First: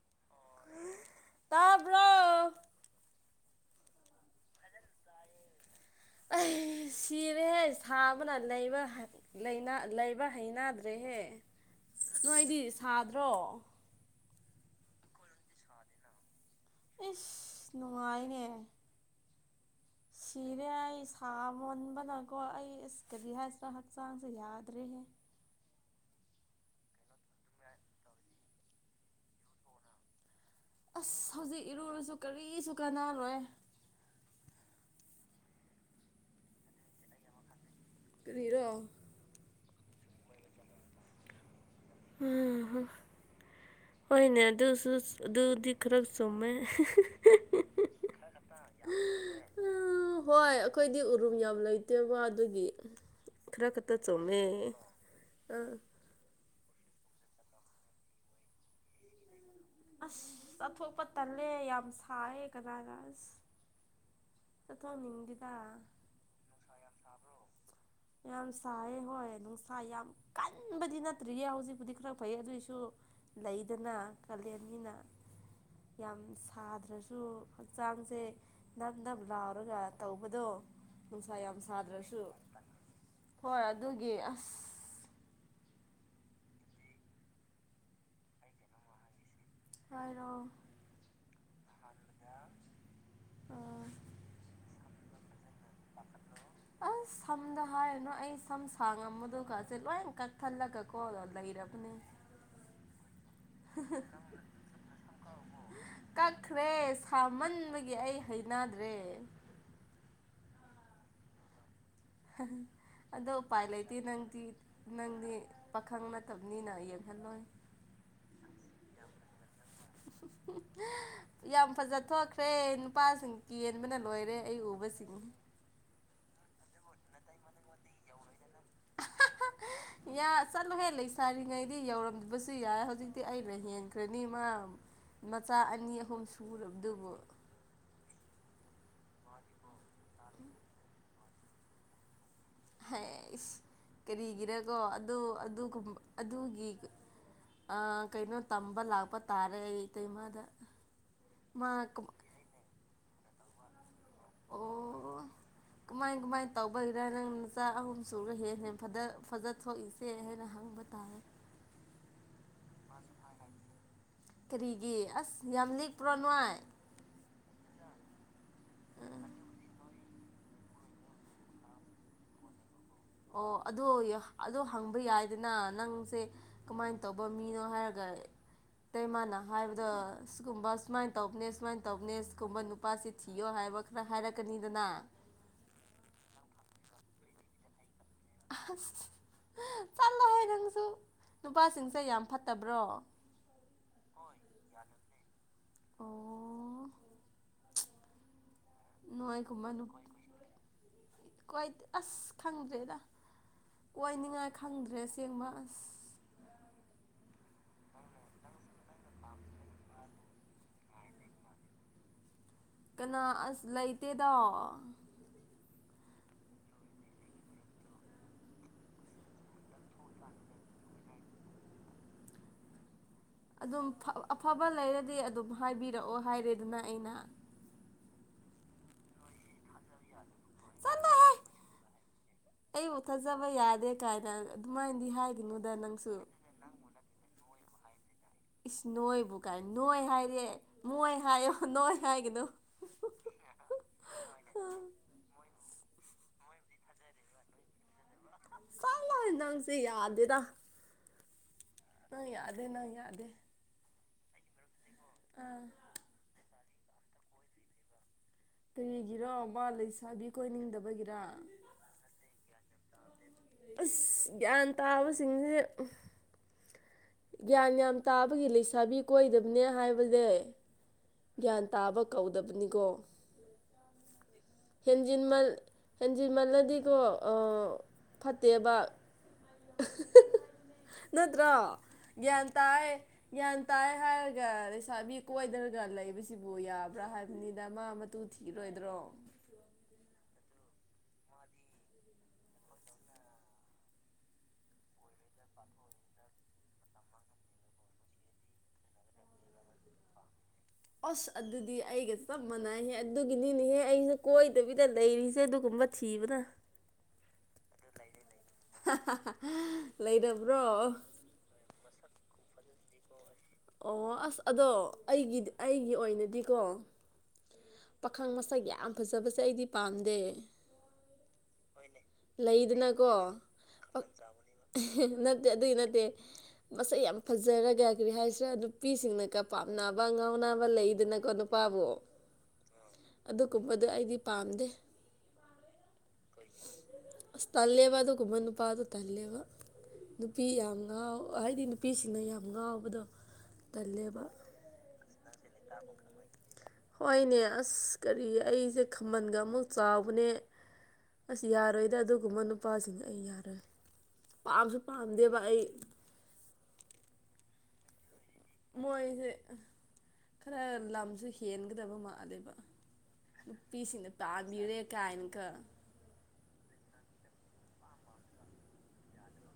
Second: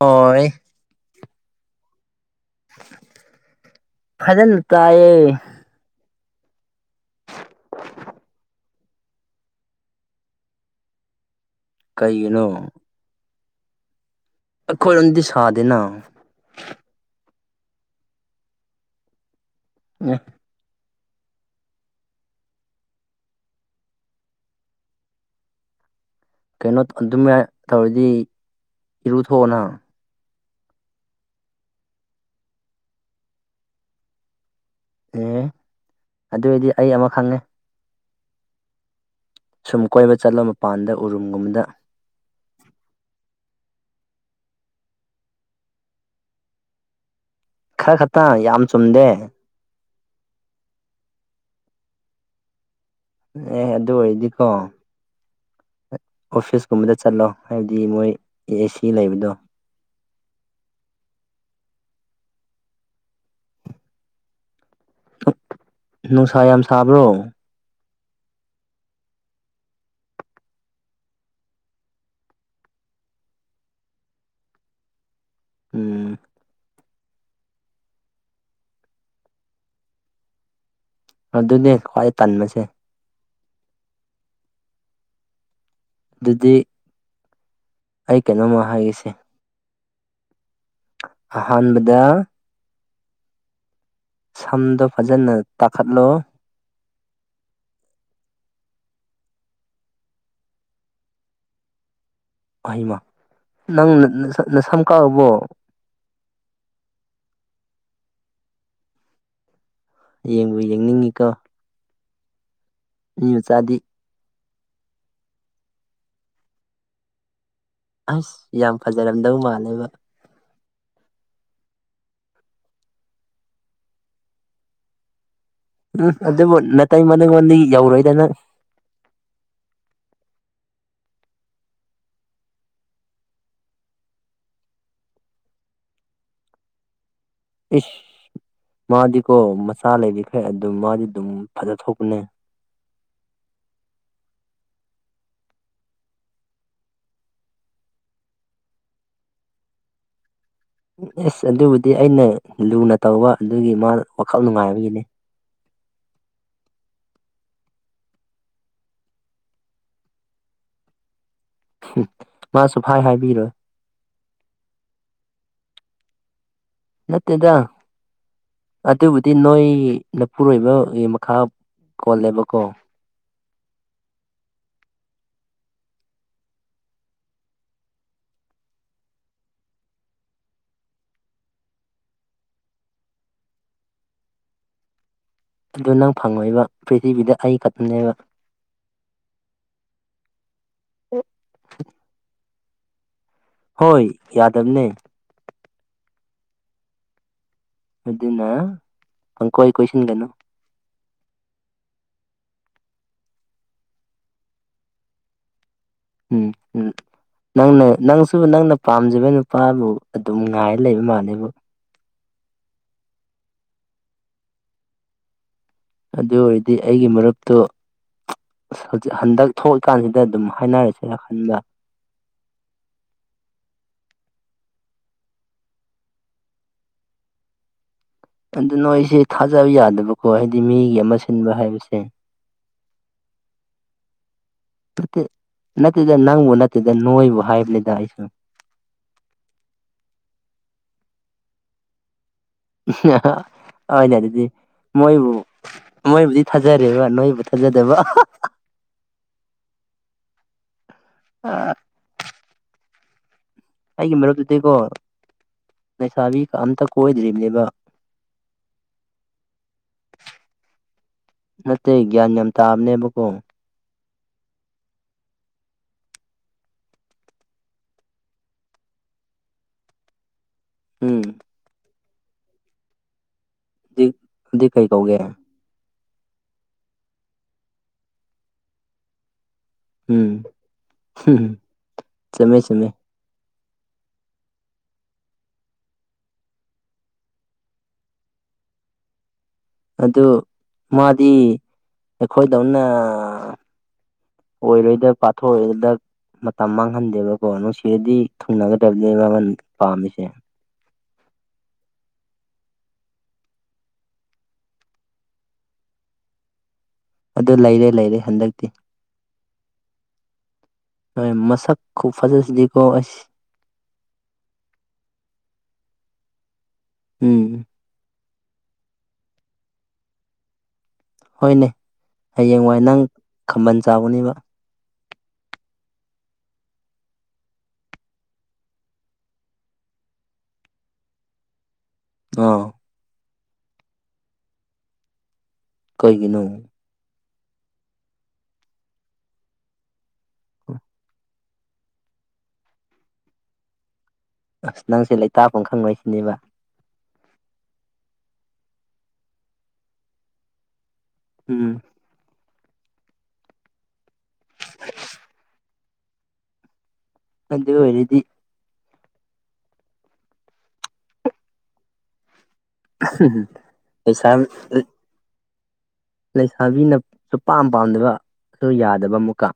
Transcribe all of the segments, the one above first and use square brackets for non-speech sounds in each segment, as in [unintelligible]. ꯍꯣꯏ ꯇꯥꯕ꯭ꯔꫭ ꯐꯖꯟ ꯇꯥꯏꯌꯦ ꯑꯩ ꯁꯤꯔꯦꯍꯦ ꯁꯥꯕꯅ ꯂꯩꯕ ꯂꯩꯕ ꯍꯩꯅꯗ꯭ꯔꯦꯍꯦ ꯀꯩꯒꯤꯅꯣ ꯅꯣꯏꯗꯤ ꯁꯥꯗ꯭ꯔꯣ ꯑꯩꯈꯣꯏꯔꯣꯝꯗꯤ ꯁꯥꯗꯦꯅ ꯏꯁꯁ ꯅꯨꯡꯉꯥꯏꯅꯦ ꯑꯦ ꯁꯤ [unintelligible] ꯁꯤꯔꯦ ꯑꯩ ꯁꯥ ꯃꯟꯕꯅꯀꯣ ꯑꯩ ꯑꯁ ꯀꯔꯤ ꯍꯥꯏꯁꯤꯔꯥ ꯍꯛꯆꯥꯡꯁꯦ ꯌꯥꯗ꯭ꯔꯦꯍꯦ ꯀꯩꯅꯣ ꯑꯗꯨꯃꯥꯏꯅ ꯇꯧꯔꯗꯤ ꯏꯔꯨꯊꯣꯛ ꯑ‌ꯣ‌ ꯅꯪ ꯑꯁ ꯍꯧꯖꯤꯛ ꯏꯔꯨꯔꯁꯨ ꯀꯔꯤꯁꯨ ꯀꯥꯟꯅꯥꯔꯣꯏ ꯑꯦ ꯑꯗꯨꯗꯤ ꯑꯩ ꯑꯃ ꯈꯪꯉꯦ ꯀꯔꯤꯔꯣ ꯁꯨꯝ ꯀꯣꯏꯕ ꯆꯠꯂꯣ ꯃꯄꯥꯟꯗ ꯎꯔꯨꯝꯒꯨꯝꯕꯗ ꯎꯝ [unintelligible] ꯍꯣꯏꯅꯦ ꯑꯗꯨꯁꯨ ꯑꯗꯨꯗꯤ ꯈꯔ ꯆꯨꯝꯃꯦ ꯈꯔ ꯈꯛꯇꯪ ꯌꯥꯝ ꯆꯨꯝꯗꯦ ꯎꯝ ꯍꯣꯏ ꯑꯩꯈꯣꯏꯗꯤ ꯎꯔꯨꯝ ꯌꯥꯝ ꯂꯩꯇꯦꯕ ꯑꯗꯨꯒꯤ ꯑꯦ ꯈꯔ ꯑꯗꯨ ꯈꯛꯇ ꯆꯨꯝꯃꯦ ꯑꯣꯏꯔꯗꯤꯀꯣ ꯑꯥ ꯑꯣꯐꯤꯁꯀꯨꯝꯕꯗ ꯆꯠꯂꯣ ꯍꯥꯏꯕꯗꯤ ꯃꯣꯏ ꯑꯦ ꯁꯤ ꯂꯩꯕꯗꯣ ꯑꯁ ꯆꯠꯊꯣꯛꯄ ꯇꯜꯂꯦ ꯌꯥꯝ ꯁꯥꯏ ꯀꯅꯥꯅ ꯑꯁ ꯆꯠꯊꯣꯛꯅꯤꯡꯗꯦꯗ ꯅꯨꯡꯁꯥ ꯌꯥꯝ ꯁꯥꯕ꯭ꯔꯣ ꯌꯥꯝ ꯁꯥꯏ ꯍꯣꯏ ꯅꯨꯡꯁꯥ ꯌꯥꯝ ꯀꯟꯕꯗꯤ ꯅꯠꯇ꯭ꯔꯤꯌꯦ ꯍꯧꯖꯤꯛꯄꯨꯗꯤ ꯈꯔ ꯐꯩꯌꯦ ꯑꯗꯨꯑꯣꯏꯁꯨ ꯂꯩꯗꯅ ꯀꯥꯂꯦꯟꯅꯤꯅ ꯎꯝ ꯌꯥꯝ ꯁꯥꯗ꯭ꯔꯁꯨ ꯍꯛꯆꯥꯡꯁꯦ ꯅꯞ ꯅꯞ ꯂꯥꯎꯔꯒ ꯇꯧꯕꯗꯣ ꯅꯨꯡꯁꯥ ꯌꯥꯝ ꯑꯗꯨꯅꯦ ꯈ꯭ꯋꯥꯏ ꯁꯥꯗ꯭ꯔꯁꯨ ꯇꯟꯕꯁꯦ ꯍꯣꯏ ꯑꯗꯨꯒꯤ ꯑꯁ ꯑꯗꯨꯗꯤ ꯑꯩ ꯀꯩꯅꯣꯝꯃ ꯍꯥꯏꯒꯦꯁꯦ ꯍꯥꯏꯔꯣ ꯑꯍꯥꯟꯕꯗ ꯑ [inaudible] ꯁꯝꯗꯣ ꯐꯖꯅ ꯇꯥꯈꯠꯂꯣ ꯍꯣ [unintelligible] ꯑꯁ ꯁꯝꯗ ꯍꯥꯏꯔꯨꯅꯨ ꯑꯩ ꯁꯝ ꯁꯥꯡꯉꯝꯕꯗꯨꯒꯁꯦ ꯂꯣꯏ ꯀꯛꯊꯠꯂꯒꯀꯣ ꯂꯩꯔꯕꯅꯦ ꯍꯩꯃꯥ ꯅꯪ ꯅꯁꯝ ꯀꯛꯑꯕꯣ ꯀꯛꯈ꯭ꯔꯦ ꯁꯥꯃꯟꯕꯒꯤ ꯑꯩ ꯍꯩꯅꯗ꯭ꯔꯦ ꯌꯦꯡꯕꯨ ꯌꯦꯡꯅꯤꯡꯉꯤꯀꯣ ꯑꯗꯣ ꯃꯤ ꯎꯄꯥꯏ ꯃꯆꯥꯗꯤ ꯂꯩꯇꯦ ꯅꯪꯗꯤ ꯅꯪꯗꯤ ꯄꯥꯈꯪ ꯅꯠꯇꯕꯅꯤꯅ ꯌꯦꯡꯍꯜꯂꯣꯏ ꯑꯁ ꯌꯥꯝ ꯐꯖꯔꯝꯗꯧ ꯃꯥꯜꯂꯦꯕ [unintelligible] ꯌꯥꯝ ꯐꯖ ꯊꯣꯛꯈ꯭ꯔꯦ ꯅꯨꯄꯥꯁꯤꯡ ꯀꯦꯟꯕꯅ ꯂꯣꯏꯔꯦ ꯑꯩ ꯎꯕꯁꯤꯡ ꯎꯝ ꯑꯗꯨꯕꯨ ꯅꯥꯇꯩꯃ ꯌꯧꯔꯣꯏꯗ ꯅꯪ [unintelligible] ꯌꯥ ꯆꯠꯂꯨꯍꯦ ꯂꯩꯁꯥꯔꯤꯉꯩꯗꯗꯤ ꯌꯧꯔꯝꯗꯕꯁꯨ ꯌꯥꯏ ꯍꯧꯖꯤꯛꯇꯤ ꯑꯩꯅ ꯍꯦꯟꯈ꯭ꯔꯅꯤ ꯃꯥ ꯃꯆꯥ ꯑꯅꯤ ꯑꯍꯨꯝ ꯁꯨꯔꯕꯗꯨꯕꯨ ꯏꯁ ꯃꯥꯗꯤꯀꯣ ꯃꯆꯥ ꯂꯩꯔꯤꯈꯩ ꯑꯗꯨꯝ ꯃꯥꯗꯤ ꯑꯗꯨꯝ ꯐꯖ ꯊꯣꯛꯄꯅꯦ ꯍꯥꯏꯁ ꯀꯔꯤꯒꯤꯔꯀꯣ ꯑꯗꯨ ꯑꯗꯨꯒꯤ ꯑ ꯀꯩꯅꯣ ꯇꯝꯕ ꯂꯥꯛꯄ ꯇꯥꯔꯦ ꯏꯇꯩꯃꯗ ꯑꯦꯁ ꯑꯗꯨꯕꯨꯗꯤ ꯑꯩꯅ ꯂꯨꯅ ꯇꯧꯕ ꯑꯗꯨꯒꯤ ꯃꯥ ꯋꯥꯈꯜ ꯅꯨꯡꯉꯥꯏꯕꯒꯤꯅꯦ ꯑꯣ ꯀꯃꯥꯏ ꯀꯃꯥꯏꯅ ꯇꯧꯕꯒꯤꯔ ꯅꯪ ꯅꯆꯥ ꯑꯍꯨꯝ ꯁꯨꯔ ꯍꯦꯟꯅ ꯍꯦ ꯐꯖ ꯊꯣꯛꯏꯁꯦ ꯁꯦ ꯍꯥꯏꯅ ꯍꯪꯕ ꯇꯥꯔꯦ [inaudible] ꯃꯥ ꯁꯨꯛꯍꯥꯏ ꯍꯥꯏꯕꯤꯔꯣꯏ ꯀꯔꯤꯒꯤ ꯑꯁ ꯌꯥꯝ ꯂꯤꯛꯄ꯭ꯔꯣ ꯅꯣꯏ ꯅꯠꯇꯦꯗ ꯑꯗꯨꯕꯨꯗꯤ ꯅꯣꯏ ꯅꯄꯨꯔꯔꯣꯏꯕꯒꯤ ꯃꯈꯥ ꯄꯣꯜꯂꯦꯕꯀꯣ ꯑꯣ ꯑꯗꯨ ꯑꯗꯨ ꯍꯪꯕ ꯌꯥꯏꯗꯅ ꯅꯪꯁꯦ ꯀꯃꯥꯏꯅ ꯇꯧꯕ ꯃꯤꯅꯣ ꯍꯥꯏꯔꯒ ꯑꯇꯩꯃꯥꯅ ꯍꯥꯏꯕꯗ ꯁꯤꯒꯨꯝꯕ ꯁꯨꯃꯥꯏꯅ ꯇꯧꯕꯅꯦ ꯁꯨꯃꯥꯏꯅ ꯇꯧꯕꯅꯦ ꯁꯤꯒꯨꯝꯕ ꯅꯨꯄꯥꯁꯤ ꯊꯤꯌꯣ ꯍꯥꯏꯕ ꯈꯔ ꯍꯥꯏꯔꯛꯀꯅꯤꯗꯅ ꯑꯗꯨ ꯅꯪ ꯐꯪꯉꯣꯏꯕ ꯄ꯭ꯔꯤꯊꯤꯕꯤꯗ ꯑꯩ ꯈꯛꯇꯅꯦꯕ ꯑꯁ ꯆꯠꯂꯣ ꯍꯥꯏ ꯅꯪꯁꯨ ꯅꯨꯄꯥꯁꯤꯡꯁꯦ ꯌꯥꯝ ꯐꯠꯇꯕ꯭ꯔꯣ ꯍꯣꯏ ꯌꯥꯗꯕꯅꯦ ꯑꯣ ꯑꯗꯨꯅ [inaudible] ꯄꯪꯀꯣꯏ ꯀꯣꯏꯁꯤꯟꯒꯅꯨ ꯀ‌ꯣꯏꯗ‌ꯦ ꯑꯁ ꯈꯪꯗ꯭ꯔꯦꯗ ꯀꯣꯏꯅꯤꯡꯉꯥꯏ ꯈꯪꯗ꯭ꯔꯦ ꯑꯁꯦꯡꯕ ꯑꯁ ꯎꯝ ꯎꯝ ꯅꯪꯅꯦ ꯅꯪꯁꯨ ꯅꯪꯅ ꯄꯥꯝꯖꯕ ꯅꯨꯄꯥꯕꯨ ꯑꯗꯨꯝ ꯉꯥꯏꯔ ꯂꯩꯕ ꯃꯥꯜꯂꯕꯨ ꯀꯅꯥ ꯑꯁ ꯂꯩꯇꯦꯗ ꯑꯗꯨ ꯑꯣꯏꯔꯗꯤ ꯑꯩꯒꯤ ꯃꯔꯨꯞꯇꯨ ꯍꯧꯖꯤꯛ ꯍꯟꯗꯛ ꯊꯣꯛꯀꯥꯟꯁꯤꯗ ꯑꯗꯨꯝ ꯍꯥꯏꯅꯔꯁꯤ ꯎ ꯈꯟꯗ ꯑꯗꯨꯝ ꯑꯐꯕ ꯂꯩꯔꯗꯤ ꯑꯗꯨꯝ ꯍꯥꯏꯕꯤꯔꯛꯑꯣ ꯍꯥꯏꯔꯦꯗꯅ ꯑꯩꯅ ꯑꯗꯨ ꯅꯣꯏꯁꯦ ꯊꯥꯖꯕ ꯌꯥꯗꯕꯀꯣ ꯍꯥꯏꯗꯤ ꯃꯤꯒꯤ ꯑꯃ ꯆꯠꯂꯣꯍꯦ ꯁꯤꯟꯕ ꯍꯥꯏꯕꯁꯦ ꯑꯩꯕꯨ ꯊꯥꯖꯕ ꯌꯥꯗꯦ ꯀꯥꯏꯅ ꯑꯗꯨꯃꯥꯏꯅꯗꯤ ꯅꯠꯇꯦ ꯍꯥꯏꯒꯅꯨꯗ ꯅꯪꯁꯨ ꯅꯠꯇꯦꯗ ꯅꯪꯕꯨ ꯅꯠꯇꯦꯗ ꯅꯣꯏꯕꯨ ꯍꯥꯏꯕꯅꯤꯗ ꯑꯩꯁꯨ ꯏꯁ ꯅꯣꯏꯕꯨ ꯀꯥꯏ ꯅꯣꯏ ꯍꯥꯏꯔꯦ ꯃꯣꯏ ꯍꯥꯏꯌꯣ ꯅꯣꯏ ꯍꯥꯏꯒꯅꯨ ꯅ ꯑꯗꯨꯗꯤ ꯃꯣꯏꯕꯨ ꯃꯣꯏꯕꯨꯗꯤ ꯊꯥꯖꯔꯦꯕ ꯅꯣꯏꯕꯨ ꯊꯥꯖꯗꯕ ꯆꯠꯂꯣꯍꯦ ꯅꯪꯁꯦ ꯌꯥꯗꯦꯗ ꯑ ꯅꯪ ꯌꯥꯗꯦ ꯅꯪ ꯌꯥꯗꯦ ꯑꯩꯒꯤ ꯃꯔꯨꯞꯇꯨꯗꯤꯀꯣ ꯑꯥ ꯂꯩꯁꯥꯕꯤ ꯑꯝꯇ ꯀꯣꯏꯗ꯭ꯔꯤꯕꯅꯦꯕ ꯀꯔꯤꯒꯤꯔꯣ ꯕꯥ ꯂꯩꯁꯥꯕꯤ ꯀꯣꯏꯅꯤꯡꯗꯕꯒꯤꯔ ꯅꯠꯇꯦ ꯒ꯭ꯌꯥꯟ ꯌꯥꯝ ꯇꯥꯕꯅꯦꯕꯀꯣ ꯑꯁ ꯒ꯭ꯌꯥꯟ ꯇꯥꯕꯁꯤꯡꯁꯦ ꯒ꯭ꯌꯥꯟ ꯌꯥꯝ ꯇꯥꯕꯒꯤ ꯂꯩꯁꯥꯕꯤ ꯀꯣꯏꯗꯕꯅꯦ ꯍꯥꯏꯕꯅꯦ ꯎꯝ ꯒ꯭ꯌꯥꯟ ꯇꯥꯕ ꯀꯧꯗꯕꯅꯤꯀꯣ ꯍꯧꯖꯤꯛ ꯍꯧꯖꯤꯛ ꯀꯩ ꯀꯧꯒꯦ ꯍꯦꯟꯖꯤꯟꯃꯜ ꯍꯦꯟꯖꯤꯟꯃꯜꯂꯗꯤꯀꯣ ꯐꯠꯇꯦꯕ ꯎꯝ ꯅꯠꯇ꯭ꯔ ꯍꯨꯝ ꯒ꯭ꯌꯥꯟ ꯆꯨꯝꯃꯦ ꯇꯥꯏ ꯆꯨꯝꯃꯦ ꯒ꯭ꯌꯥꯟ ꯇꯥꯏ ꯍꯥꯏꯔꯒ ꯂꯩꯁꯥꯕꯤ ꯀꯣꯏꯗꯅ ꯗꯅ ꯂꯩꯕꯁꯤꯕꯨ ꯌꯥꯕ꯭ꯔꯥ ꯍꯥꯏꯕꯅꯤꯗ ꯃꯥ ꯃꯇꯨ ꯊꯤꯔꯣꯏꯗ꯭ꯔꯣ ꯑꯗꯨ ꯃꯥꯗꯤ ꯑꯩꯈꯣꯏꯗꯧꯅ ꯑꯣꯏꯔꯣꯏꯗ ꯄꯥꯊꯣꯛꯑꯏꯗ ꯃꯇꯝ ꯃꯥꯡꯍꯟꯗꯦꯕꯀꯣ ꯅꯨꯡꯁꯤꯔꯗꯤ ꯊꯨꯡꯅꯒꯗꯕꯅꯦ ꯃꯥꯅ ꯄꯥꯝꯃꯤꯁꯦ ꯑꯁ ꯑꯗꯨꯗꯤ ꯑꯩꯒ ꯆꯞ ꯃꯥꯟꯅꯩꯍꯦ ꯑꯗꯨꯒꯤꯅꯤꯅꯦꯍꯦ ꯑꯩꯁꯦ ꯀꯣꯏꯗꯕꯤꯗ ꯂꯩꯔꯤꯁꯦ ꯑꯗꯨꯒꯨꯝꯕ ꯊꯤꯕꯗ ꯑꯗꯨ ꯂꯩꯔꯦ ꯂꯩꯔꯦ ꯍꯟꯗꯛꯇꯤ ꯂꯩꯔꯕ꯭ꯔꯣ ꯍꯣꯏ ꯃꯁꯛ ꯈꯨꯐꯖꯁꯤꯗꯤꯀꯣ ꯑꯁ ꯑꯣ ꯑꯁ ꯑꯗꯣ ꯑꯩꯒꯤꯗꯤ ꯑꯩꯒꯤ ꯑꯣꯏꯅꯗꯤꯀꯣ ꯎꯝ ꯄꯥꯈꯪ ꯃꯁꯛ ꯌꯥꯝ ꯐꯖꯕꯁꯦ ꯑꯩꯗꯤ ꯄꯥꯝꯗꯦ ꯍꯣꯏꯅꯦ ꯍꯌꯦꯡꯋꯥꯏ ꯅꯪ ꯂꯩꯗꯅꯀꯣ ꯈꯝꯕꯜ ꯆꯥꯎꯒꯅꯦꯕ ꯅꯠꯇꯦ ꯑꯗꯨꯏ ꯅꯠꯇꯦ ꯃꯁꯛ ꯌꯥꯝ ꯐꯖꯔꯒ ꯀꯔꯤ ꯍꯥꯏꯁꯤꯔꯦ ꯅꯨꯄꯤꯁꯤꯡꯅꯒ ꯄꯥꯝꯅꯕ ꯉꯥꯎꯅꯕ ꯂꯩꯗꯅꯀꯣ ꯅꯨꯞ ꯄꯥꯕꯣ ꯑꯣ ꯑꯗꯨꯒꯨꯝꯕꯗꯣ ꯑꯩꯗꯤ ꯄꯥꯝꯗꯦ ꯀꯩꯒꯤꯅꯣ ꯇꯜꯂꯦꯕ ꯑꯗꯨꯒꯨꯝꯕ ꯅꯨꯄꯥ ꯑꯗꯨ ꯇꯜꯂꯦꯕ ꯅꯨꯄꯤ ꯌꯥꯝ ꯉꯥꯎ ꯍꯥꯏꯗꯤ ꯅꯨꯄꯤꯁꯤꯡꯅ ꯌꯥꯝ ꯉꯥꯎꯕꯗꯣ ꯇꯜꯂꯦꯕ ꯑꯁ ꯅꯪꯁꯦ ꯂꯩꯇꯥꯥꯐꯝ ꯈꯪꯉꯣꯏ ꯁꯤꯅꯦꯕ ꯍꯣꯏꯅꯦ ꯑꯁ ꯀꯔꯤ ꯑꯩꯁꯦ ꯈꯃꯟꯒ ꯑꯃꯨꯛ ꯆꯥꯎꯕꯅꯦ ꯑꯁ ꯎꯝ ꯌꯥꯔꯣꯏꯗ ꯑꯗꯨꯒꯨꯝꯕ ꯅꯨꯄꯥꯁꯤꯡ ꯑꯩ ꯌꯥꯔꯣꯏ ꯄꯥꯝꯁꯨ ꯄꯥꯝꯗꯦꯕ ꯑꯩ ꯑꯗꯨ ꯑꯣꯏꯔꯗꯤ ꯃꯣꯏꯁꯦ ꯈꯔ ꯂꯝꯁꯨ ꯍꯦꯟꯒꯗꯕ ꯃꯥꯂꯦꯕ ꯅꯨꯄꯤꯁꯤꯡꯅ ꯂꯩꯁꯥ ꯄꯥꯃꯤꯔꯦ ꯀꯥꯏꯅꯀ ꯂꯩꯁꯥꯕꯤꯅ ꯁꯨꯛ ꯄꯥꯝ ꯄꯥꯝꯗꯕ ꯌꯥꯗꯕ ꯑꯃꯨꯛꯀ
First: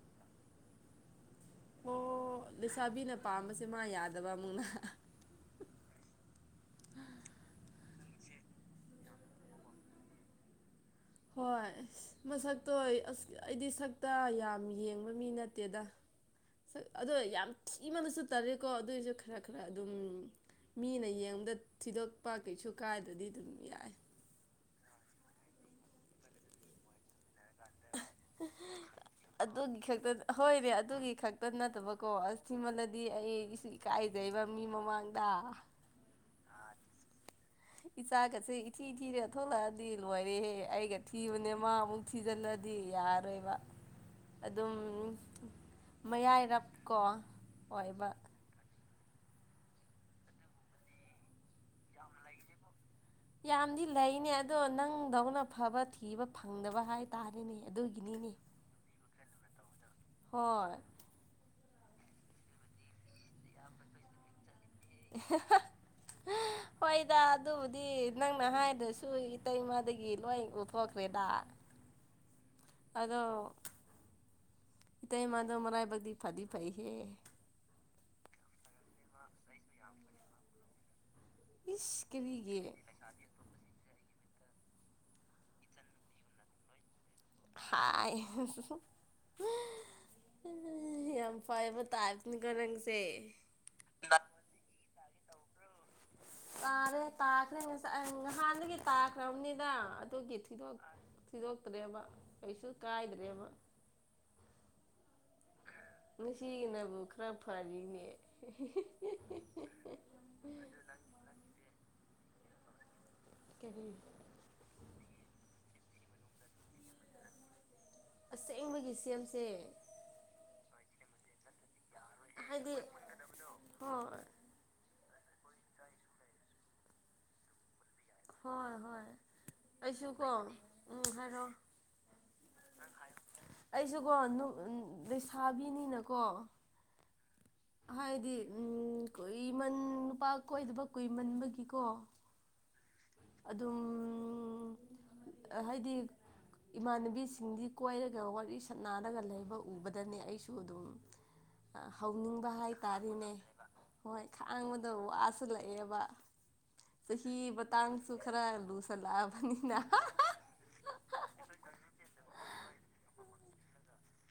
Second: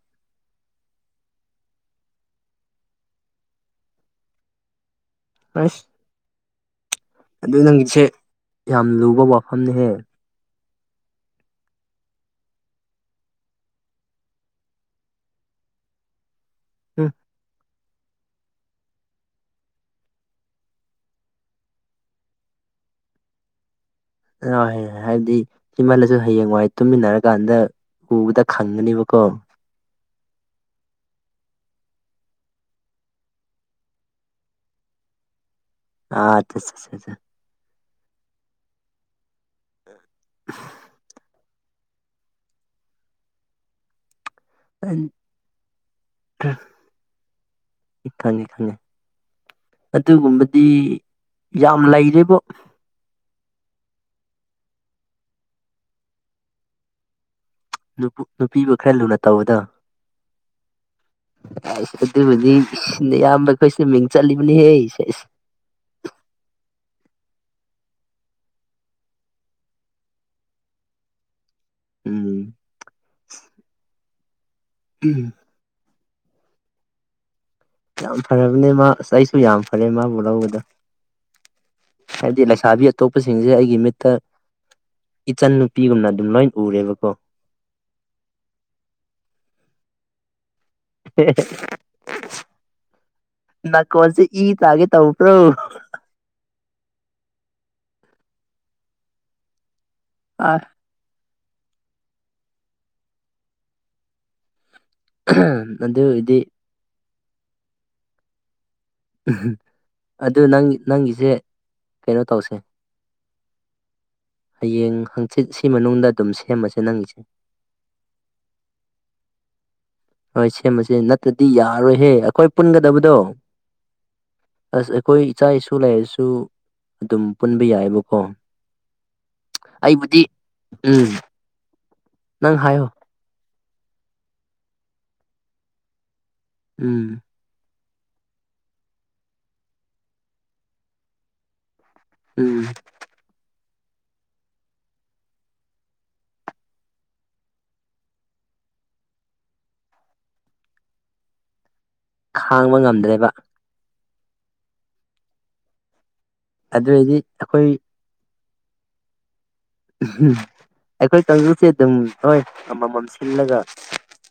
ꯑꯣ ꯂꯩꯁꯥꯕꯤꯅ ꯄꯥꯝꯕꯁꯦ ꯃꯥ ꯌꯥꯗꯕ ꯑꯃꯨꯛꯅ ꯑꯁ ꯑꯗꯨ ꯅꯪꯒꯤꯁꯦ ꯌꯥꯝ ꯂꯨꯕ ꯋꯥꯐꯝꯅꯦꯍꯦ ꯍꯣꯏ ꯃꯁꯛꯇꯣ ꯑꯁ ꯑꯩꯗꯤ ꯁꯛꯇ ꯌꯥꯝ ꯌꯦꯡꯕ ꯃꯤ ꯅꯠꯇꯦꯗ ꯎꯝ ꯑꯗꯣ ꯌꯥꯝ ꯊꯤꯕꯅꯁꯨ ꯇꯔꯦꯀꯣ ꯑꯗꯨꯏꯁꯨ ꯈꯔ ꯈꯔ ꯑꯗꯨꯝ ꯃꯤꯅ ꯌꯦꯡꯕꯗ ꯊꯤꯗꯣꯛꯄ ꯀꯩꯁꯨ ꯀꯥꯏꯗꯗꯤ ꯑꯗꯨꯝ ꯌꯥꯏ ꯑ ꯍꯥꯏꯕꯗꯤ ꯊꯤꯃꯜꯂꯁꯨ ꯍꯌꯦꯡꯉꯨ ꯍꯥꯏ ꯇꯨꯝꯃꯤꯟꯅꯔꯀꯥꯟꯗ ꯎꯕꯗ ꯈꯪꯒꯅꯤꯕꯀꯣ ꯑꯗꯨꯒꯤ ꯈꯛꯇ ꯍꯣꯏꯅꯦ ꯑꯗꯨꯒꯤ ꯈꯛꯇ ꯅꯠꯇꯕꯀꯣ ꯊꯤꯃꯜꯂꯗꯤ ꯑꯩ ꯢꯀꯥꯏꯗꯩꯕ ꯃꯤ ꯃꯃꯥꯡꯗ ꯑ [unintelligible] ꯏꯆꯥꯒꯁꯦ ꯏꯊꯤ ꯊꯤꯔ ꯊꯣꯛꯂꯛꯑꯗꯤ ꯂꯣꯏꯔꯦꯍꯦ ꯑꯩꯒ ꯊꯤꯕꯅꯦ ꯃꯥ ꯑꯃꯨꯛ ꯊꯤꯖꯤꯜꯂꯗꯤ ꯌꯥꯔꯣꯏꯕ ꯑꯗꯨꯝ ꯃꯌꯥꯏꯔꯞ ꯀꯣ ꯑꯣꯏꯕ ꯈꯪꯉꯤ ꯈꯪꯉꯦ ꯑꯗꯨꯒꯨꯝꯕꯗꯤ ꯌꯥꯝ ꯂꯩꯔꯦꯕꯣ ꯌꯥꯝꯗꯤ ꯂꯩꯅꯦ ꯑꯗꯣ ꯅꯪꯗꯧꯅ ꯐꯕ ꯊꯤꯕ ꯐꯪꯗꯕ ꯍꯥꯏ ꯇꯥꯔꯅꯦ ꯑꯗꯨꯒꯤ ꯅꯨꯄꯤꯕꯨ ꯈꯔ ꯂꯨꯅ ꯇꯧꯕꯗ ꯍꯣꯏ ꯑꯁ ꯑꯗꯨꯕꯨꯗꯤ ꯏꯌꯥꯝꯕ ꯑꯩꯈꯣꯏ ꯁꯤꯅ ꯃꯤꯡ ꯆꯠꯂꯤꯕꯅꯤꯍꯦꯁꯦꯁ [inaudible] ꯍꯣꯏꯗ ꯑꯗꯨꯕꯨꯗꯤ ꯅꯪꯅ ꯍꯥꯏꯗ꯭ꯔꯁꯨ ꯏꯇꯩꯃꯗꯒꯤ ꯂꯣꯏ ꯎꯊꯣꯛꯈ꯭ꯔꯦꯗ ꯎꯝ ꯑꯗꯣ ꯏꯇꯩꯃꯥ ꯑꯗꯣ ꯃꯔꯥꯏꯕꯛꯗꯤ ꯐꯥꯗꯤ ꯐꯩꯍꯦ ꯌꯥꯝ ꯐꯔꯕꯅꯦ ꯃꯥ ꯑꯁ ꯑꯩꯁꯨ ꯌꯥꯝ ꯐꯔꯦ ꯃꯥꯕꯨ ꯂꯧꯕꯗ ꯏꯁ ꯍꯥꯏꯗꯤ ꯀꯔꯤꯒꯤ ꯂꯩꯁꯥꯕꯤ ꯑꯇꯣꯞꯄꯁꯤꯡꯁꯦ ꯑꯩꯒꯤ ꯃꯤꯠꯇ ꯏꯆꯟ ꯅꯨꯄꯤꯒꯨꯝꯅ ꯑꯗꯨꯝ ꯂꯣꯏ ꯎꯔꯦꯕꯀꯣ ꯍꯥꯏ ꯌꯥꯝ ꯐꯔꯦꯕ ꯇꯥꯥꯏꯅꯤꯀꯣ ꯅꯪꯁꯦ ꯅꯥꯀꯣꯟꯁꯦ ꯏ ꯇꯒꯦ ꯇꯥꯎ [inaudible] ꯇꯥꯔꯦ ꯇꯥꯈ꯭ꯔꯦ ꯉꯁꯥꯏ ꯅꯍꯥꯟꯗꯒꯤ ꯇꯥꯈ꯭ꯔꯕꯅꯤꯗ ꯑꯗꯨꯒꯤ ꯊꯤꯗꯣꯛꯇ꯭ꯔꯦꯕ ꯀꯩꯁꯨ ꯀꯥꯏꯗ꯭ꯔꯦꯕ ꯑꯗꯨꯒꯤꯗꯤ ꯉꯁꯤꯒꯤꯅꯕꯨ ꯈꯔ ꯐꯔꯤꯅꯦ ꯑꯗꯨ ꯅꯪ ꯅꯪꯒꯤꯁꯦ ꯀꯩꯅꯣ ꯇꯧꯁꯦ ꯀꯔꯤ ꯍꯌꯦꯡ ꯍꯪꯆꯤꯠ ꯁꯤ ꯃꯅꯨꯡꯗ ꯑꯗꯨꯝ ꯁꯦꯝꯃꯁꯦ ꯅꯪꯒꯤꯁꯦ ꯑꯁꯦꯡꯕꯒꯤ ꯁꯦꯝꯁꯦ ꯍꯣꯏ ꯁꯦꯝꯃꯁꯦ ꯅꯠꯇ꯭ꯔꯗꯤ ꯌꯥꯔꯣꯏꯍꯦ ꯑꯩꯈꯣꯏ ꯍꯥꯏꯗꯤ ꯄꯨꯟꯒꯗꯕꯗꯣ ꯍꯣꯏ ꯑꯁ ꯑꯩꯈꯣꯏ ꯏꯆꯥ ꯏꯁꯨ ꯂꯩꯥꯏꯔꯤꯁꯨ ꯑꯗꯨꯝ ꯄꯨꯟꯕ ꯌꯥꯏꯑꯕꯣ ꯍꯣꯏ ꯍꯣꯏ ꯑꯩꯁꯨ ꯀꯣ ꯎꯝ ꯍꯥꯏꯔꯛꯑꯣ ꯅꯪ ꯍꯥꯏꯌꯣ ꯑꯩꯁꯨꯀꯣ ꯂꯩꯁꯥꯕꯤꯅꯤꯅꯀꯣ ꯎꯝ ꯍꯥꯏꯗꯤ ꯎꯝ ꯀꯨꯏꯃꯟ ꯅꯨꯄꯥ ꯀꯣꯏꯗꯕ ꯀꯨꯏꯃꯟꯕꯒꯤꯀꯣ ꯎꯝ ꯑꯗꯨꯝ ꯍꯥꯏꯗꯤ ꯏꯃꯥꯟꯅꯕꯤꯁꯤꯡꯗꯤ ꯀꯣꯏꯔꯒ ꯋꯥꯔꯤ ꯁꯅꯔꯒ ꯂꯩꯕ ꯎꯕꯗꯅꯦ ꯑꯩꯁꯨ ꯑꯗꯨꯝ [unintelligible] ꯍꯧꯅꯤꯡꯕ ꯈꯥꯡꯕ ꯉꯝꯗ꯭ꯔꯦꯕ ꯍꯥꯏꯇꯥꯔꯦꯅꯦ ꯍꯣꯏ ꯈꯥꯡꯕꯗ ꯋꯥꯁꯨꯜꯂꯛꯑꯦꯕ ꯑꯗꯨꯑꯣꯏꯗꯤ ꯆꯍꯤ ꯑꯩꯈꯣꯏ ꯃꯇꯥꯡꯁꯨ ꯈꯔ ꯂꯨꯁꯜꯂꯛꯑꯕꯅꯤꯅ ꯎꯝ ꯑꯩꯈꯣꯏ ꯀꯥꯡꯖꯨꯁꯦ ꯑꯗꯨꯝ ꯍꯣꯏ ꯑꯃꯃꯝ ꯁꯤꯜꯂꯒ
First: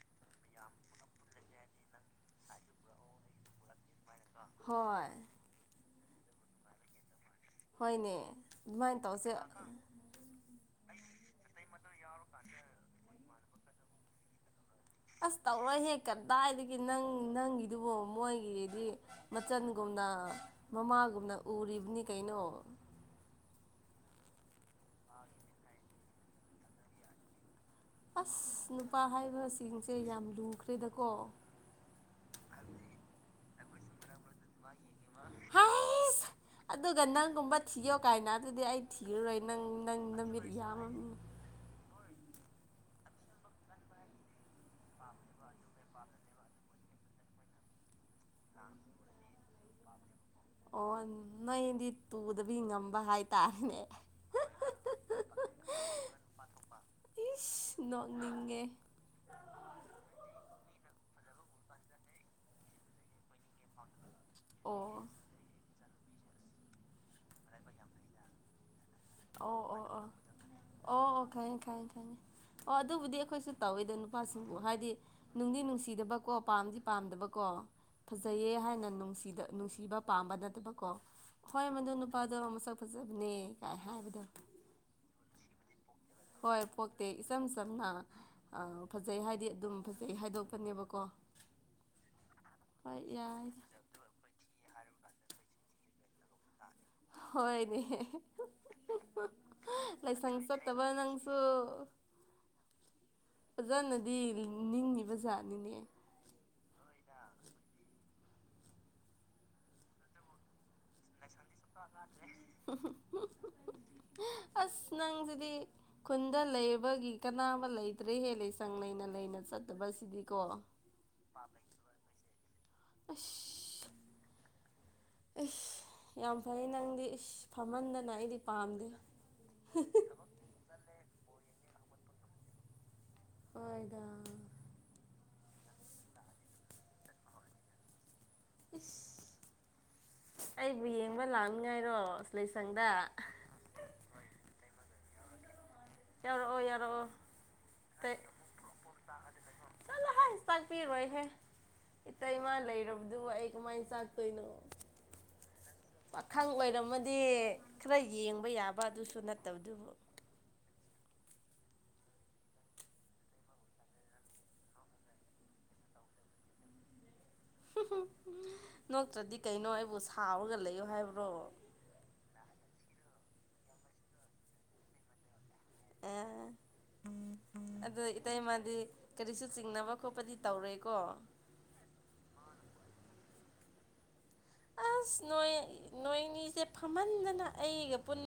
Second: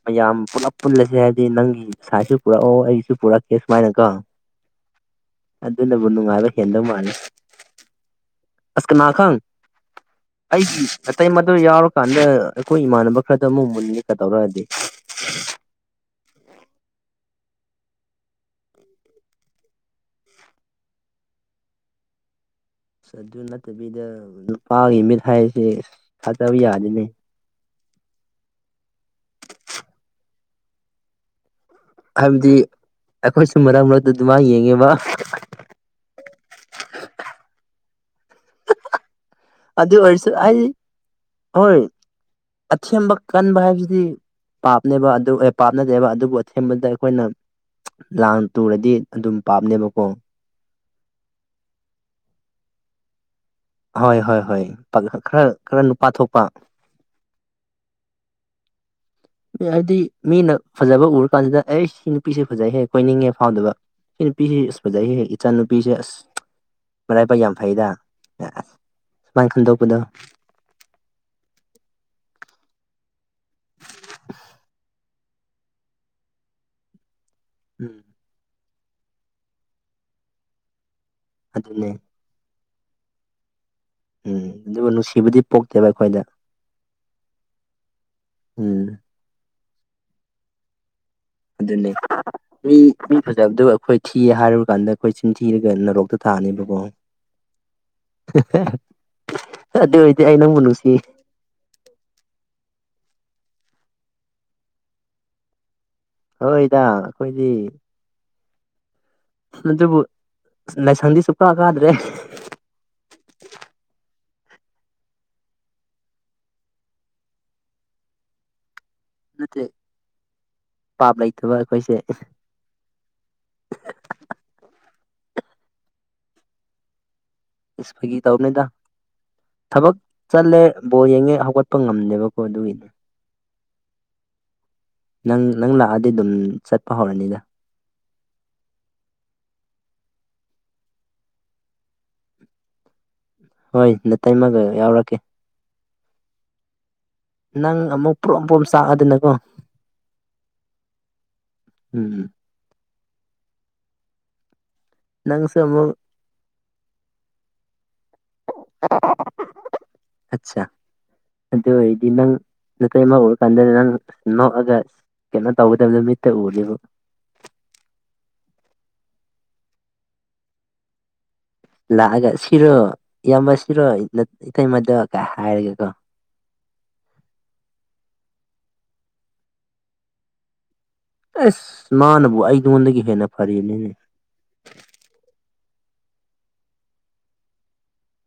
ꯃꯌꯥꯝ ꯄꯨꯂꯞ ꯄꯨꯜꯂꯁꯦ ꯍꯥꯏꯕꯗꯤ ꯅꯪꯒꯤ ꯁꯥꯏꯁꯨ ꯄꯨꯔꯛꯑꯣ ꯑꯩꯁꯨ ꯄꯨꯔꯛꯀꯦ ꯁꯨꯃꯥꯏꯅꯀꯣ ꯍꯣꯏ ꯑꯗꯨꯅꯕꯨ ꯅꯨꯡꯉꯥꯏꯕ ꯍꯦꯟꯗꯧ ꯃꯥꯜꯂꯤ ꯍꯣꯏꯅꯦ ꯑꯗꯨꯃꯥꯏꯅ ꯇꯧꯁꯦ ꯑꯩꯗꯤ ꯑꯇꯩ ꯃꯗꯨ ꯌꯥꯎꯔꯀꯥꯟꯗ ꯑꯩꯈꯣꯏ ꯏꯃꯥꯟꯅꯕ ꯈꯔꯗ ꯑꯃꯨꯛ ꯃꯨꯟꯒꯦꯀ ꯇꯧꯔꯛꯑꯗꯤ ꯑꯁ ꯇꯧꯔꯣꯏ ꯍꯦꯛ ꯀꯗꯥꯏꯗꯒꯤ ꯅꯪ ꯅꯪꯒꯤꯗꯨꯕꯨꯣ ꯃꯣꯏꯒꯤꯗꯤ ꯃꯆꯟꯒꯨꯝꯅ ꯃꯃꯥꯒꯨꯝꯅ ꯎꯔꯤꯕꯅꯤ ꯀꯩꯅꯣ ꯑ ꯑꯗꯨ ꯅꯠꯇꯕꯤꯗ ꯅꯨꯄꯥꯒꯤ ꯃꯤꯠ ꯍꯥꯏꯁꯦ ꯊꯥꯖꯕ ꯌꯥꯗꯅꯦ ꯑꯁ ꯅꯨꯄꯥ ꯍꯥꯏꯕꯁꯤꯡꯁꯦ ꯌꯥꯝ ꯂꯨꯈ꯭ꯔꯦꯗꯀꯣ ꯍꯥꯏꯕꯗꯤ ꯑꯩꯈꯣꯏꯁꯨ ꯃꯔꯛ ꯃꯔꯛꯇ ꯑꯗꯨ ꯃꯥꯏ ꯌꯦꯡꯉꯦꯕ ꯍꯁ ꯑꯗꯨꯒ ꯅꯪꯒꯨꯝꯕ ꯊꯤꯌꯣ ꯀꯥꯏꯅ ꯑꯗꯨꯗꯤ ꯑꯩ ꯊꯤꯔꯔꯣꯏ ꯅꯪ ꯑꯗꯨ ꯅꯪ ꯑꯣꯏꯔꯁꯨ ꯅꯨꯃꯤꯠ ꯍꯥꯏꯗꯤ ꯌꯥꯝꯃ ꯍꯣꯏ ꯑꯊꯦꯝꯕ ꯀꯟꯕ ꯍꯥꯏꯕꯁꯤꯗꯤ ꯄꯥꯞꯅꯦꯕ ꯑꯗꯨ ꯄꯥꯞꯅꯗꯦꯕ ꯑꯗꯨꯕꯨ ꯑꯊꯦꯝꯕꯗ ꯑꯩꯈꯣꯏꯅ ꯂꯥꯡ ꯇꯨꯔꯗꯤ ꯑꯗꯨꯝ ꯄꯥꯞꯅꯦꯕꯀꯣ ꯑꯣ ꯅꯣꯏꯗꯤ ꯇꯨꯗꯕꯤ ꯉꯝꯕ ꯍꯥꯏꯇꯥꯔꯦꯅꯦ ꯍꯣꯏ ꯍꯣꯏ ꯍꯣꯏ ꯈꯔ ꯈꯔ ꯅꯨꯄꯥ ꯊꯣꯛꯄ ꯏꯁ ꯅꯣꯛꯅꯤꯡꯉꯦ ꯍꯥꯏꯗꯤ ꯃꯤꯅ ꯐꯖꯕ ꯎꯔ ꯀꯥꯟꯁꯤꯗ ꯑꯩ ꯁꯤ ꯅꯨꯄꯤꯁꯦ ꯐꯖꯩꯍꯦ ꯀꯣꯏꯅꯤꯡꯉꯦꯕ ꯐꯥꯎꯗꯕ ꯁꯤ ꯅꯨꯄꯤꯁꯤ ꯑ ꯑꯣ ꯐꯖꯩ ꯍꯦ ꯏꯆꯥ ꯅꯨꯨꯄꯤꯁꯦ ꯑꯁ ꯃꯔꯥꯏꯕꯥꯏ ꯌꯥꯝ ꯐꯩꯗ ꯑ ꯑꯣ ꯑꯣ ꯑꯣ ꯑꯣ ꯑꯣ ꯈꯪꯉ‌ꯦ ꯈꯪꯉ‌ꯦ ꯈꯉꯦ ꯑꯣ ꯑꯗꯨꯕꯨꯗꯤ ꯑꯩꯈꯣꯏꯁꯨ ꯇꯧꯋꯤꯗꯣ ꯅꯨꯄꯥꯁꯤꯡꯕꯨ ꯍꯥꯏꯗꯤ ꯅꯨꯡꯗꯤ ꯅꯨꯡꯁꯤꯗꯕꯀꯣ ꯄꯥꯝꯗꯤ ꯄꯥꯝꯗꯕꯀꯣ ꯎꯝ ꯐꯖꯩꯌꯦ ꯍꯥꯏꯅ ꯅꯨꯡꯗ ꯅꯨꯡꯁꯤꯕ ꯄꯥꯝꯕ ꯅꯠꯇꯕꯀꯣ ꯍꯣꯏ ꯃꯗꯨ ꯑꯗꯨꯅꯦ ꯅꯨꯄꯤ ꯄꯗꯣ ꯃꯁ ꯐꯖꯕꯅꯦ ꯀꯥꯏ ꯍꯥꯏꯕ ꯎꯝ ꯑꯗꯨꯕꯨ ꯅꯨꯡꯁꯤꯕꯗꯤ ꯄꯣꯛꯇꯦꯕ ꯑꯩꯈꯣꯏꯗ ꯍꯣꯏ ꯄꯣꯛꯇꯦ ꯏꯆꯝ ꯆꯝꯅ ꯐꯖ ꯎꯝ ꯐꯖꯩ ꯍꯥꯏꯗꯤ ꯑꯗꯨꯝ ꯐꯖꯩ ꯍꯥꯏꯗꯣꯛꯄꯅꯦꯕꯀꯣ ꯑꯗꯨꯅꯤ ꯃꯤ ꯍꯣꯏ ꯃꯤ ꯌꯥꯏ ꯐꯖꯕꯗꯨ ꯑꯩꯈꯣꯏ ꯊꯤ ꯍꯥꯏꯔꯨꯀꯥꯟꯗ ꯑꯩꯈꯣꯏ ꯆꯤꯟ ꯊꯤꯔꯒ ꯅꯔꯣꯛꯇ ꯇꯥꯅꯤꯕꯀꯣ ꯍꯣꯏꯅꯦ ꯑꯗꯨ ꯑꯣꯏꯔꯗꯤ ꯂꯥꯏꯁꯪ ꯑꯩ ꯅꯪꯕꯨ ꯆꯠꯇꯕ ꯅꯨꯡꯁꯤ ꯅꯪꯁꯨ ꯐꯖꯅꯗꯤ ꯅꯤꯡꯉꯤꯕ ꯖꯥꯠꯅꯤꯅꯦ ꯍꯣꯏꯗ ꯑꯩꯈꯣꯏꯗꯤ ꯑꯗꯨꯕꯨ ꯂꯥꯏꯁꯪꯗꯤ ꯁꯨꯛꯀꯥ ꯀꯥꯗ꯭ꯔꯦ [unintelligible] ꯑꯁ ꯅꯪꯁꯤꯗꯤ ꯈꯨꯟꯗ ꯂꯩꯕꯒꯤ ꯀꯅꯥꯕ ꯂꯩꯇ꯭ꯔꯦꯍꯦ ꯂꯦꯁꯪ ꯂꯩꯅ ꯂꯩꯅ ꯅꯠꯇꯦ ꯆꯠꯇꯕꯁꯤꯗꯤꯀꯣ ꯄꯥꯞ ꯂꯩꯇꯕ ꯑꯩꯈꯣꯏꯁꯦ ꯑꯁ ꯏꯁ ꯌꯥꯝ ꯐꯩ ꯅꯪꯗꯤ ꯏꯁ ꯏꯁ ꯐꯝꯍꯟꯗꯅ ꯐꯥꯒꯤ ꯑꯩꯗꯤ ꯇꯧꯕꯅꯤꯗ ꯄꯥꯝꯗꯦ ꯊꯕꯛ ꯆꯠꯂꯦ ꯕꯣꯜ ꯌꯦꯡꯉꯦ ꯍꯧꯒꯠꯄ ꯉꯝꯗꯦꯕꯀꯣ ꯑꯗꯨꯒꯤ ꯍꫭꯏꯗ ꯅꯪ ꯅꯪ ꯂꯥꯛꯑꯗꯤ ꯑꯗꯨꯝ ꯆꯠꯄ ꯍꯧꯔꯅꯤꯗ ꯏꯁ ꯑꯩꯕꯨ ꯌꯦꯡꯕ ꯂꯥꯛꯅꯤꯉꯥꯏꯔꯣ ꯂꯩꯏꯁꯪꯗ ꯍꯣꯏ ꯅꯇꯩꯃꯥꯒ ꯌꯥꯎꯔꯛꯀꯦ ꯌꯥꯎꯔꯛꯑꫭ ꯌꯥꯎꯔꯛꯑꯣ ꯅꯪ ꯑꯃꯨꯛ ꯄꯔꯣꯝ ꯄꯔꯣꯝ ꯆꯠꯂꫭꯍ‌ꯦ ꯆꯥꯛꯄꯤꯔꯣꯏꯍꯦ ꯎꯝ ꯏꯇꯩꯃꯥ ꯂꯩꯔꯕ ꯑꯗꯨ ꯑꯩ ꯀꯃꯥꯏ ꯆꯥꯛꯇꯣꯏꯅꫭ ꯅꯪꯁꯨ ꯑꯃꯨꯛ ꯄꯥꯈꯪ ꯑꯣꯏꯔꯝꯃꯗꯤ ꯈꯔ ꯌꯦꯡꯕ ꯌꯥꯕ ꯑꯗꯨꯁꯨ ꯅꯠꯇꯕꯗꯨꯕꯨ ꯑꯠꯆꯥ ꯑꯗꯨ ꯑꯣꯏꯔꯗꯤ ꯅꯪ ꯅꯇꯩꯃꯥ ꯎꯔꯀꯥꯟꯗ ꯅꯪ ꯅꫭꯛꯑꯒ ꯀꯩꯅꯣ ꯇꯧꯒꯗꯕꯗꯣ ꯃꯤꯠꯇ ꯎꯔꯤꯕ [unintelligible] ꯅꯣꯛꯇ꯭ꯔꯗꯤ ꯀꯩꯅꯣ ꯑꯩꯕꯨ ꯁꯥꯎꯔꯒ ꯂꯩꯌꯣ ꯍꯥꯏꯕ꯭ꯔꯣ ꯂꯥꯛꯑꯒ ꯁꯤꯔꯣ ꯏꯌꯥꯝꯕ ꯁꯤꯔꯣ ꯏꯊꯩꯃꯗ ꯍꯥꯏꯔꯒꯦꯀꯣ [unintelligible] ꯑꯗꯣ ꯏꯇꯩꯃꯗꯤ ꯀꯔꯤꯁꯨ ꯆꯤꯡꯅꯕ ꯈꯣꯠꯄꯗꯤ ꯇꯧꯔꫭꯏꯀꯣ ꯑꯁ ꯃꯥꯅꯕꯨ ꯑꯩꯉꯣꯟꯗꯒꯤ ꯍꯦꯟꯅ ꯐꯔꯦꯅꯦ ꯑꯁ ꯅꯣꯏ ꯅꯣꯏꯅꯤꯁꯦ ꯐꯃꯟꯗꯅ ꯑꯩꯒ ꯄꯨꯟ